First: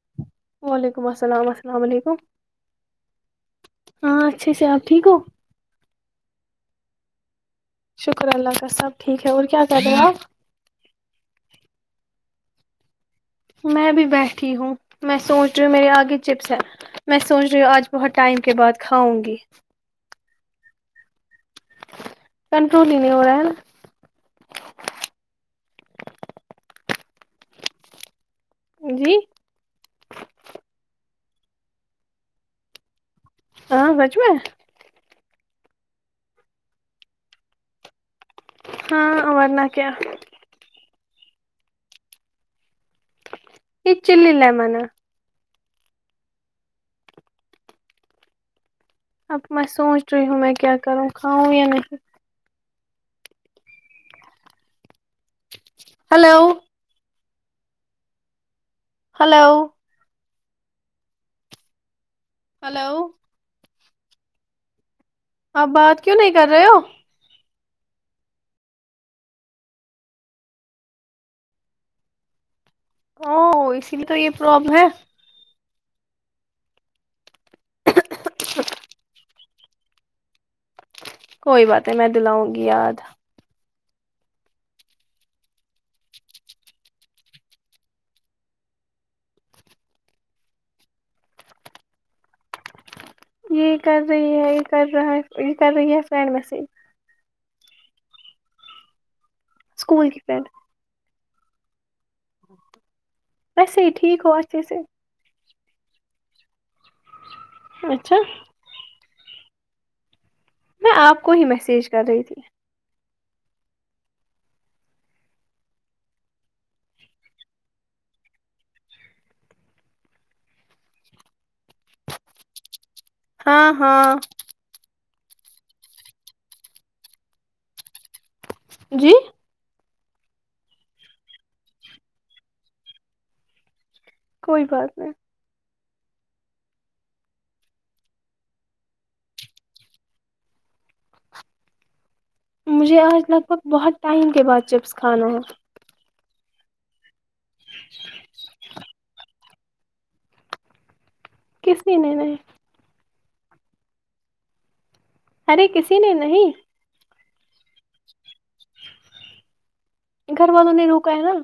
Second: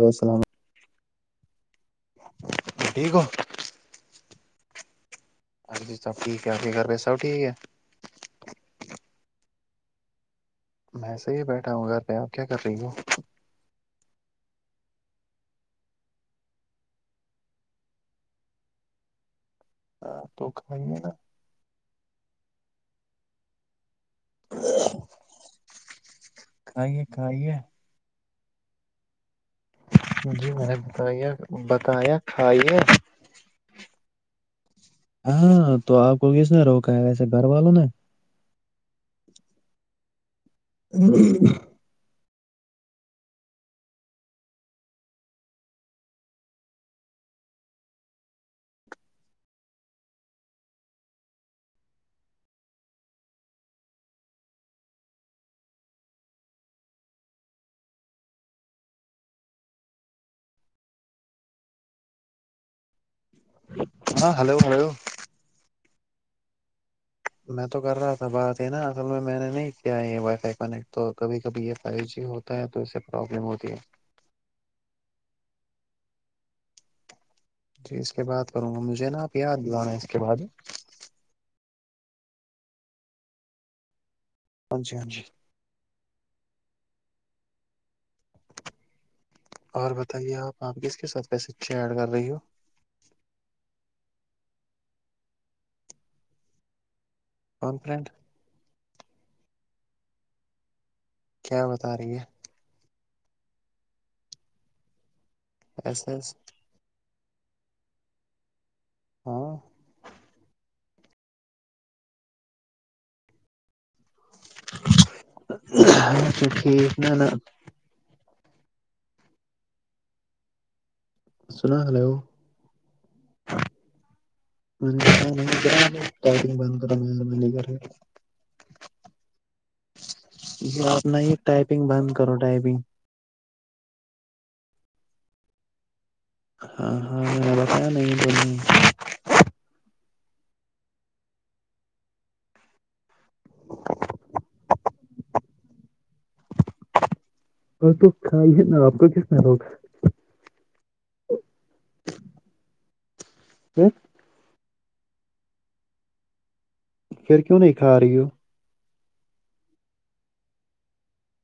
ل السلام وعلیکم السلام السلام علیکم ٹھیک ہو ہاں اچھے سے آپ ٹھیک ہو ار جی سب ٹھیک ہے کیا کر رہے سب ٹھیک ہے شکر اللہ کا سب ٹھیک ہے اور کیا کرہ رہے ہو آپ میںسے ہی بیٹھا ہوں گھر پہ آپ کیا کر رہی ہو میں بھی بیٹھی ہوں میں سوچ رہی ہوں میرے آگے چپس ہے میں سوچ رہی ہوں آج بہت ٹائم کے بعد کھاؤں گی ہاں تو کھائیں گے نا کنٹرول ہی نہیں ہو رہا ہے کھائیے کھائیے جی جی میں نے بت بتایا کھائیے ہاں بچ میںا ہاں تو آپ کو کس نے روکا ہے ویسے گھر والوں نے ہاں ہمار ن کیا ا یہ چل ل مانا اب میں سوچ رہی ہوں میں کیا کروں کھاؤں یا نہیں ہلو ہلو ہلو ہاں ہلو ہو اپ بات کیوں نہیں کر رہے ہو میں تو کر رہا تھا بات ہے نا اصل میں میں نے نہیں کیا یہ وائی فائی کنیکٹ تو کبھی کبھی یہ فائیو جی ہو تو س او اسی لیے تو یہ پرابلم ہے جی اس کے بعد کروں گا مجھے نا آپ یاد دلانا اس کے بعد کوئی بات ہے میں دلاؤں گی یاد ہاں جی ہاں جی اور بتائیے آپ آپ کس کس حات کے سچے ایڈ کر رہی ہو یہ کر رہے یہ یہ کر رہ یہ کر رہا یہ فرینڈ میسیج اورن فنٹ اسکول کے فرینڈ کیا بتا رہی ہے وسے ہی ٹھیک ہو اچھے سے اس اچھا ہاں میں آپ کو ہی میسیج کر رہی تھی اچا ٹھیک ن نا سنا ہلو ہاں ہاں م ب کر میں م جی یہ اپنا ہی ٹائپنگ بند کرو ٹائپنگ کوئی بات نہیں ہاں ہاں میں نے بتایا نہیں بول مجھے آج لگ بھگ بہت ٹائم کے بعد چپس کھانا ہو اور تو کھائی ہے نا آپ کا کتنا ہوگا کسی نے نہیں جی ارے کسی نے نہیں پھر کیوں نہیں کھا رہی ہو گھر والوں نے روکا ہے نا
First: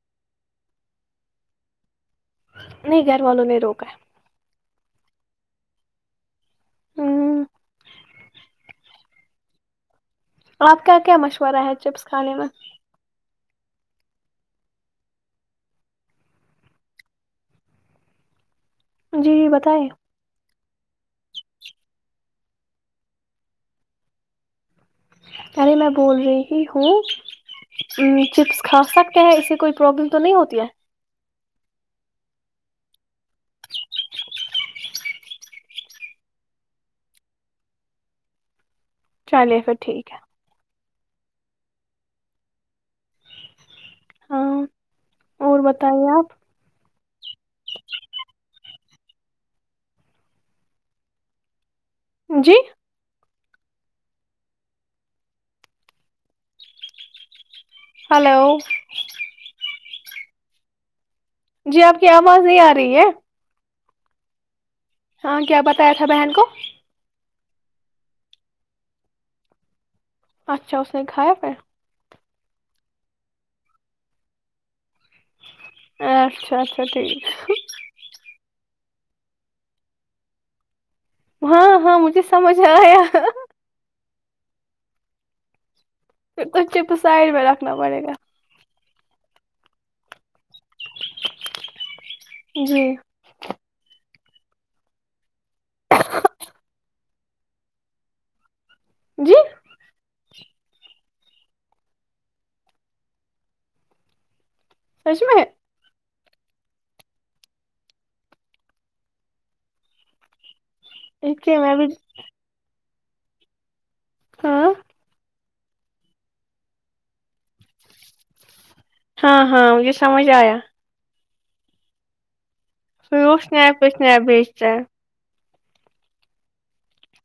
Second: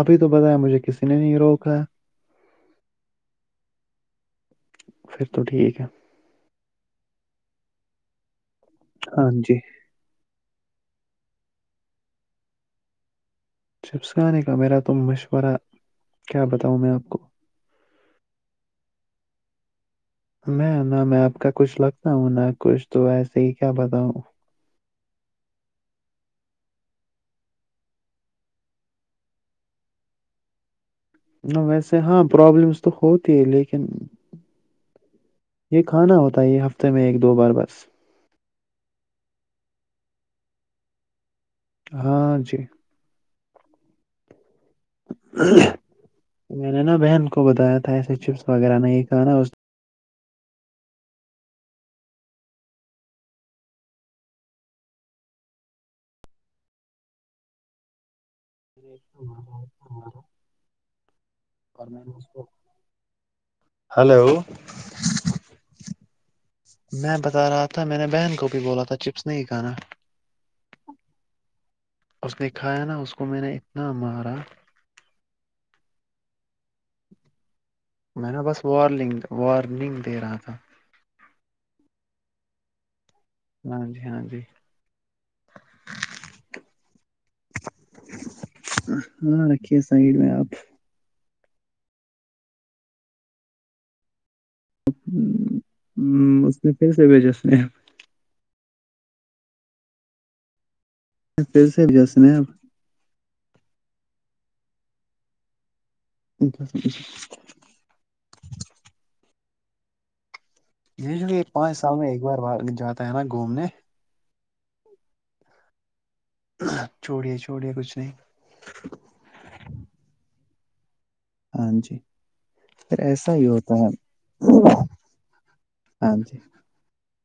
ابھی تو بتایا مجھے کسی نے نہیں روکا ہے نہیں گھر والوں نے روکا پھر تو ٹھیک ہے ہوں ہاں جی آپ کیا کیا مشورہ ہے چپس کھانے میں چپس کانے کا میرا تم مشورہ کیا بتاؤ میں آپ کو جی بتائیے میں نہ میں آپ کا کچھ لگتا ہوں ن کچھ تو ایسے ہی کیا بتاؤں ارے میں بول رہی ہوں چپس کھا سکتے ہیں اس سے کوئی پرابلم تو نہیں ہوتی ہے ویسے ہاں پروابلمس تو ہوتی ہے لیکن یہ کھانا ہوتا ہے یہ ہفتے میں ایک دو بار بس چلیے پھر ٹھیک ہے ہاں جی ہاں اور بتائیے آپ میں نے نا بہن کو بتایا تھا ایسے چپس وغیرہ نہیں ک نا جی ہلو ارار جی آپ کی آواز نہیں آ رہی ہے ہلو ہاں کیا بتایا تھا بہن کو میں بتا رہا تھا میں نے بہن کو بھی بولا تھا چپس نہیں کھانا اچھا اس نے خیا پ اس نے کایا نا اس کو میں نے اتنا مارا اچھا اچھا ٹھیک میں نےا بس وارننگ وارننگ دے رہا تھا ہاں ہاں مجھے سمجھ آیا ہاں جی ہاں جی پھر بچے کو سائڈ میں رکھنا پڑے گا ہاں رکھیے سائڈ میں آپ جی [unintelligible] اس میں کیسے بھیجس ہیں ہیںپ جی پھر سے بھی سنے آپ سش میں اٹھ اھ [unintelligible] یہ چہ ایک پانچ بھی سال میں ایک بار جاتا ہے نا گھومنے ہاں چھوڑے چھوڑے کچھ نہیں ہاں ہاں مجھے سمجھ آیا ہاں جی پھر ایسا وہ ہی ہوتا اسنیپ پہ ہے اسنیپ بھیجتا ہے ہاں جی [inaudible]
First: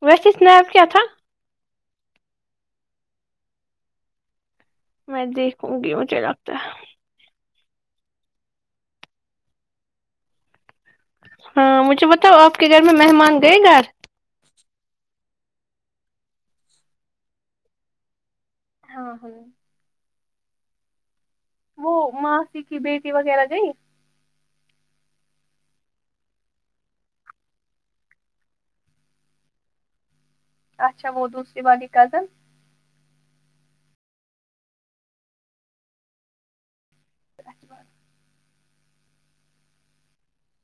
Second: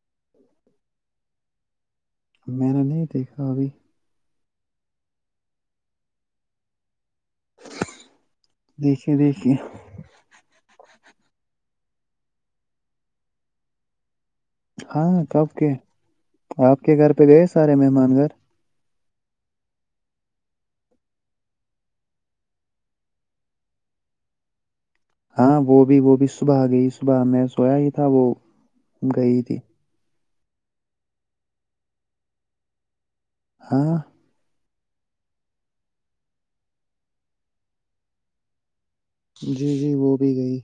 ویسے سنیپ کیا تھا میں نے نہیں دیکھا ابھی میں دیکھوں گی مجھے لگتا ہے دیکھیے دیکھیے ہاں مجھے بتاؤ آپ کے گھر میں مہمان گئے گھر ہاں کب کے آپ کے گھر پہ گئے سارے مہمان گھر ہاں ہاں وہ ماسیی کی بیٹی وغیرہ گئی ہاں وہ بھی وہ بھی صبح گئی صبح میں سویا ہی تھا وہ گئی تھی اچھا وہ دوسری والی کزن ہاں [inaudible] جی جی وہ بھی گئی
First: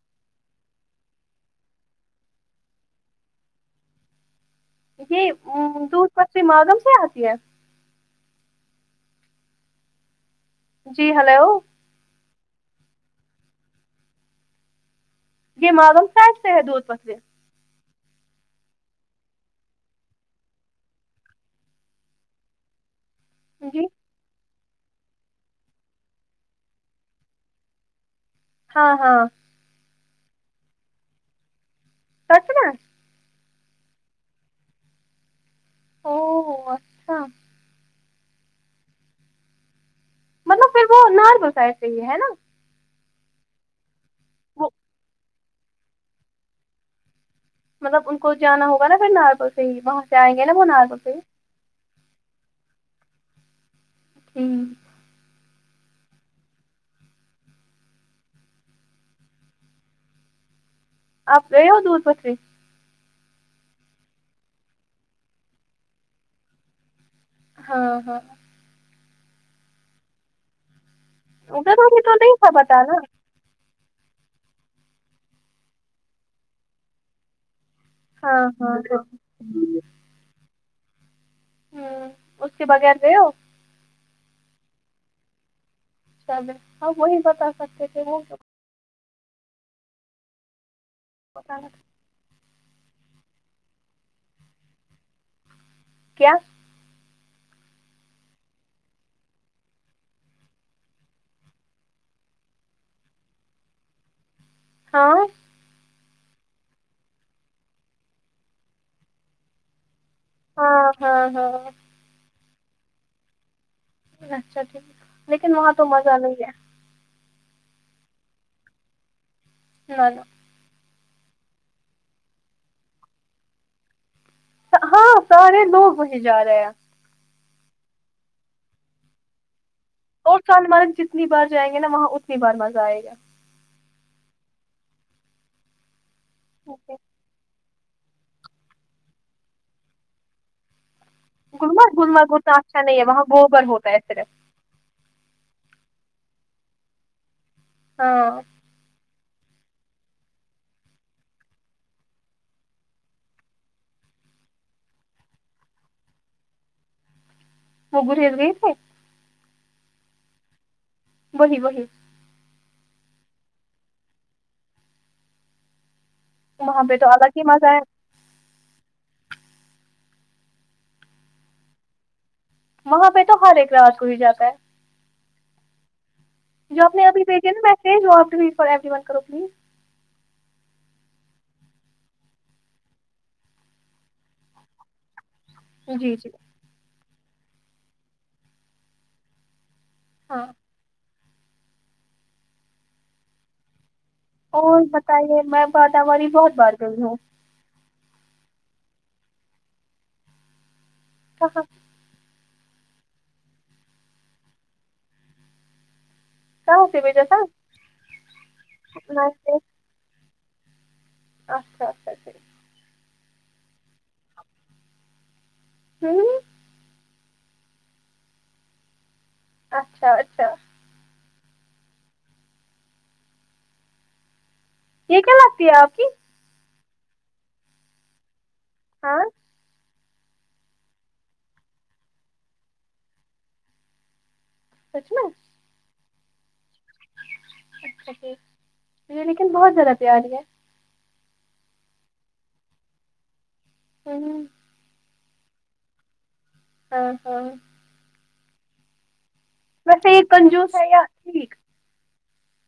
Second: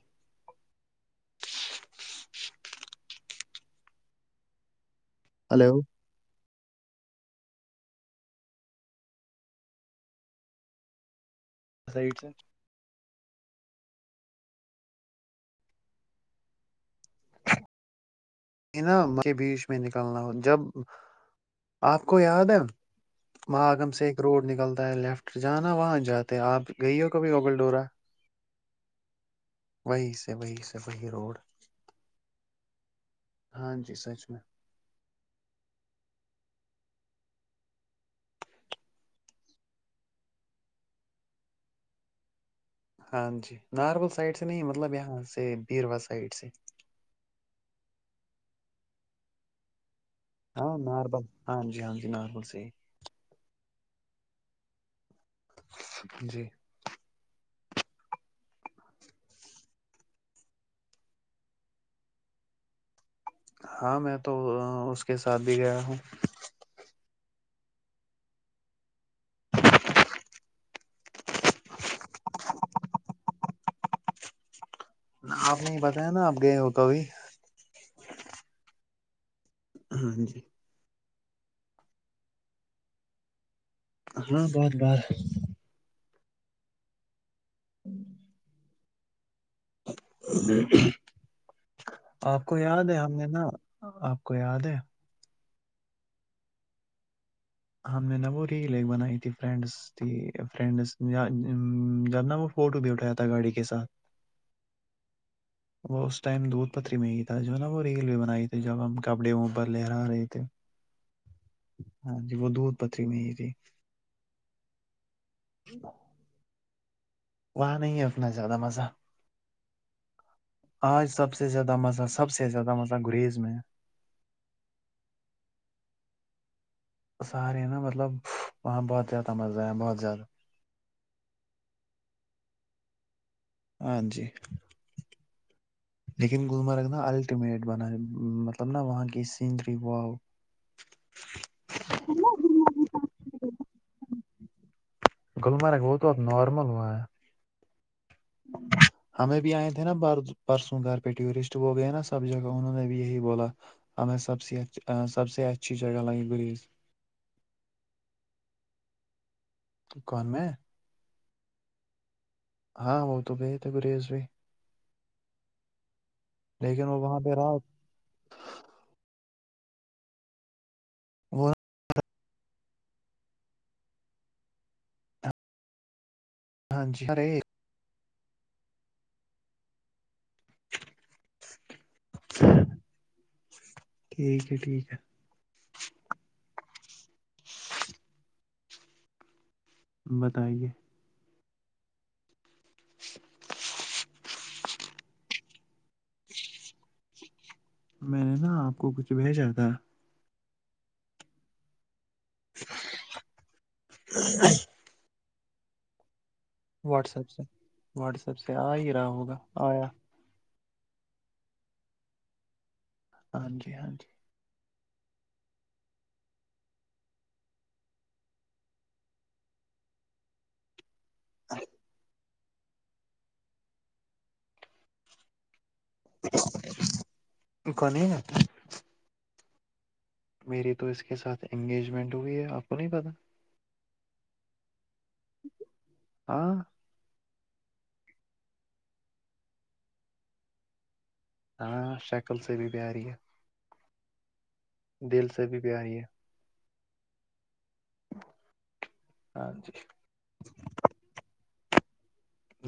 یہ ہلو م، دودھ پتھری مآگم سے آتی ہے جی ہلو [unintelligible] یہ ماگم ساید سے ہے دودھ پتھری انام کے بیچ میں نکلنا ہو جب آپ کو یاد ہے جی ماگم سے ایک روڈ نکلتا ہے لیفٹ جانا وہاں جاتے آپ گئی ہو کبھی ببل ڈورا ہاں ہاں وہی سے وہی سے وہی روڈ سچ میں ہاں جی سچ میں او اچھا مطلب پھر وہ ناربل سائڈ سے ہی ہے ہے نا ہاں جی ناربول سائڈ سے نہیں وہ مطلب یہاں سے بییروا سائڈ سے مطلب ان کو جانا ہوگا نا پھر ناربل سے ہی وہاں سے آئیں گے نا وہ ہاں سے ہی ناربل ہاں جی ہاں جی ناربل سے ہی ہمم جی آپ گیے ہو دور پتری ہاں میں تو اس کے ساتھ بھی گیا ہوں ہاں ہاں [unintelligible] آپ نے ہی بتایا نا آپ گئے ہو کبھی ہاں ہاں ہاں ہاں جی ہمم اس کے بغیر گیے ہو ہاں بہت بار ہم وہی بتا سکتے تھے وہ [inaudible] [unintelligible] آپ کو یاد ہے ہم نے نا آپ کو یاد ہے کیا ہم نے نا وہ ریل ایک بنائی تھی فرینڈس فرینڈس جبنا وہ فوٹو بھی اٹھایا تھا گاڑی کے ساتھ ہاں وہ اس ٹائم دودھ پتری میں ہی تھا جو نا وہ ریل بھی بنائی تھی جب ہم کپڑے اوپر لہرا رہے تھے ہاں ہاں ہاں ہاں جی وہ دودھ پتری میں ہی تھی اچھا ٹھیک ہے لیکن وہاں تو مزہ نہیں ہے وہاں نہیں ہے اتنا زیادہ مزہ نہ آج سب سے زیادہ مزہ سب سے زیادہ مزہ گریز میں ہے ہاں سارے لوگ وہیں جا رہے ہیں سارے نا مطلب وہاں بہت زیادہ مزہ ہے بہت زیادہ اور سون مارگ جتنی بار جائیں گے نا وہاں اتنی بار مزہ آئے گا ہاں جی لیکن گمرگ اوکے، نا الٹیمیٹ بنا مطلب نا وہاں کی سینری وؤ گمرگ گلمرگ ہونا اچھا نہیں ہے وہاں گوبر ہوتا ہے صرف گللمرگ ووت ات نارمل وہ ہاں ہمیں بھی آئے تھے نا ب پرسوں گھر پہ ٹورسٹ وہ گئے نا سب جگہ انہوں نے بھی یہی بولا ہمیں سب سے سب سے اچھی جگہ لگی گریز وہگر ایر گے کون میں بہی بہی ہاں وہ تو بت گرییسو وہاں لیکن پہ وہ تو الگ ہی رات مزہ ہے وہ وہاں پہ تو ہر ایک رات کو ہی جاتا ہے جو ہاں آپ نے جی ابھی ارے بھیجے نا ویسج آپ فوری ون کرو پلیز اچھا ٹھیک ہے ٹھیک ہے جی جی ہاں بتائیے اور بتائیے میں باتاماری بہت بار گئی ہوں میں نے نا آپ کو کچھ بھیجا تھا ہاں ہاں چ کہاں بھیجا واٹسپ سے واٹسپ سے آ ہی رہا ہوگا تھا آیا اچھا اچھا جی ہاں جی ہاں جی ہوں اچھا اچھا ا یہ کیا لگتی ہے آپ کی کونی نا ہاں میری تو اس کے ساتھ انگیجمنٹ ہوئی ہے آپ کو نہیں پتہ سچ میںا ہاں اچھا جٹھیک م لیکن بہت زیادہ پیاری ہے ہاں شکل صحب بھی بیاری یہ ا دل سے بھی پیاری ہے ہاں ہاں ہاں جی ویسے یہ کنجوس ہے یا ٹھیک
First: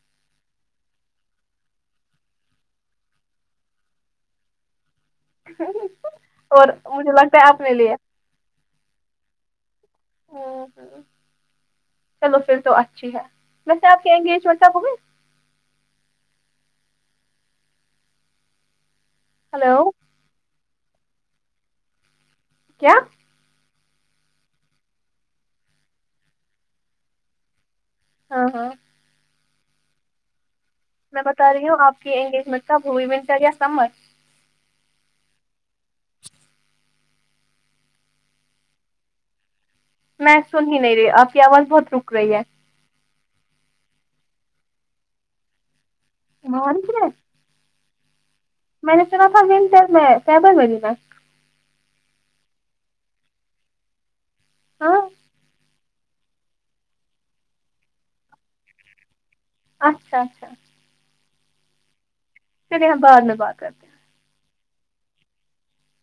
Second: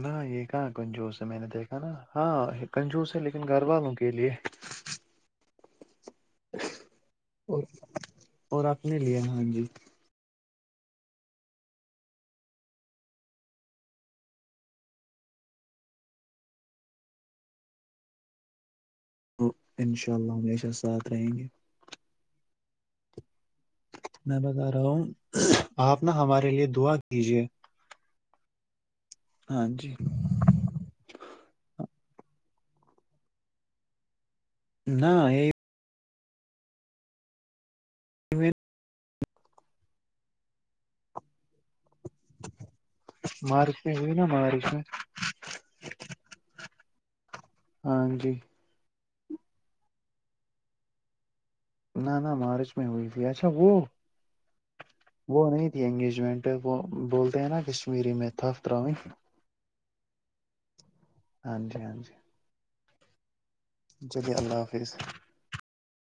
نہ یہ کہاں کنجوس ہے میں نے دیکھا نا ہاں کنجوس ہے لیکن گھر والوں کے لیے اور مجھے لگتا ہے اور اپنے لیے اور اپنے لیے ہاں جی ہ ہ چلو پھر تو اچھی ہے ویسے آپ کے انگیجمنٹبئے تو ہلو انشاء اللہ ہمیشہ ساتھ رہیں گے کیا میں بتا رہا ہوں آپ نا ہمارے لیے دعا کیجیے ہاں ہاں ہاں جی میں بتا رہی ہوں آپ کی انگیجمنٹ کا ہوی ونٹر یا سمر نہ یہ و میں سن ہی نہیں رہی آ کی آواز بہت رک رہی ہے ماریس میں جو نا ماریس میں ن منسے ہاں جی میں نے سنا تھا ولٹل میں بر میں لینا نہ نہ مارچ میں ہوئی تھی اچھا وہ ہاں وہ نہیں یہ انگیجمنٹ ہے وہ بولتے ہیں نا کشمیری میں تھپر اچھا ہاں جی ہاں جی چلیے ہم بعد میں بعغت جلیے اللہ حافظ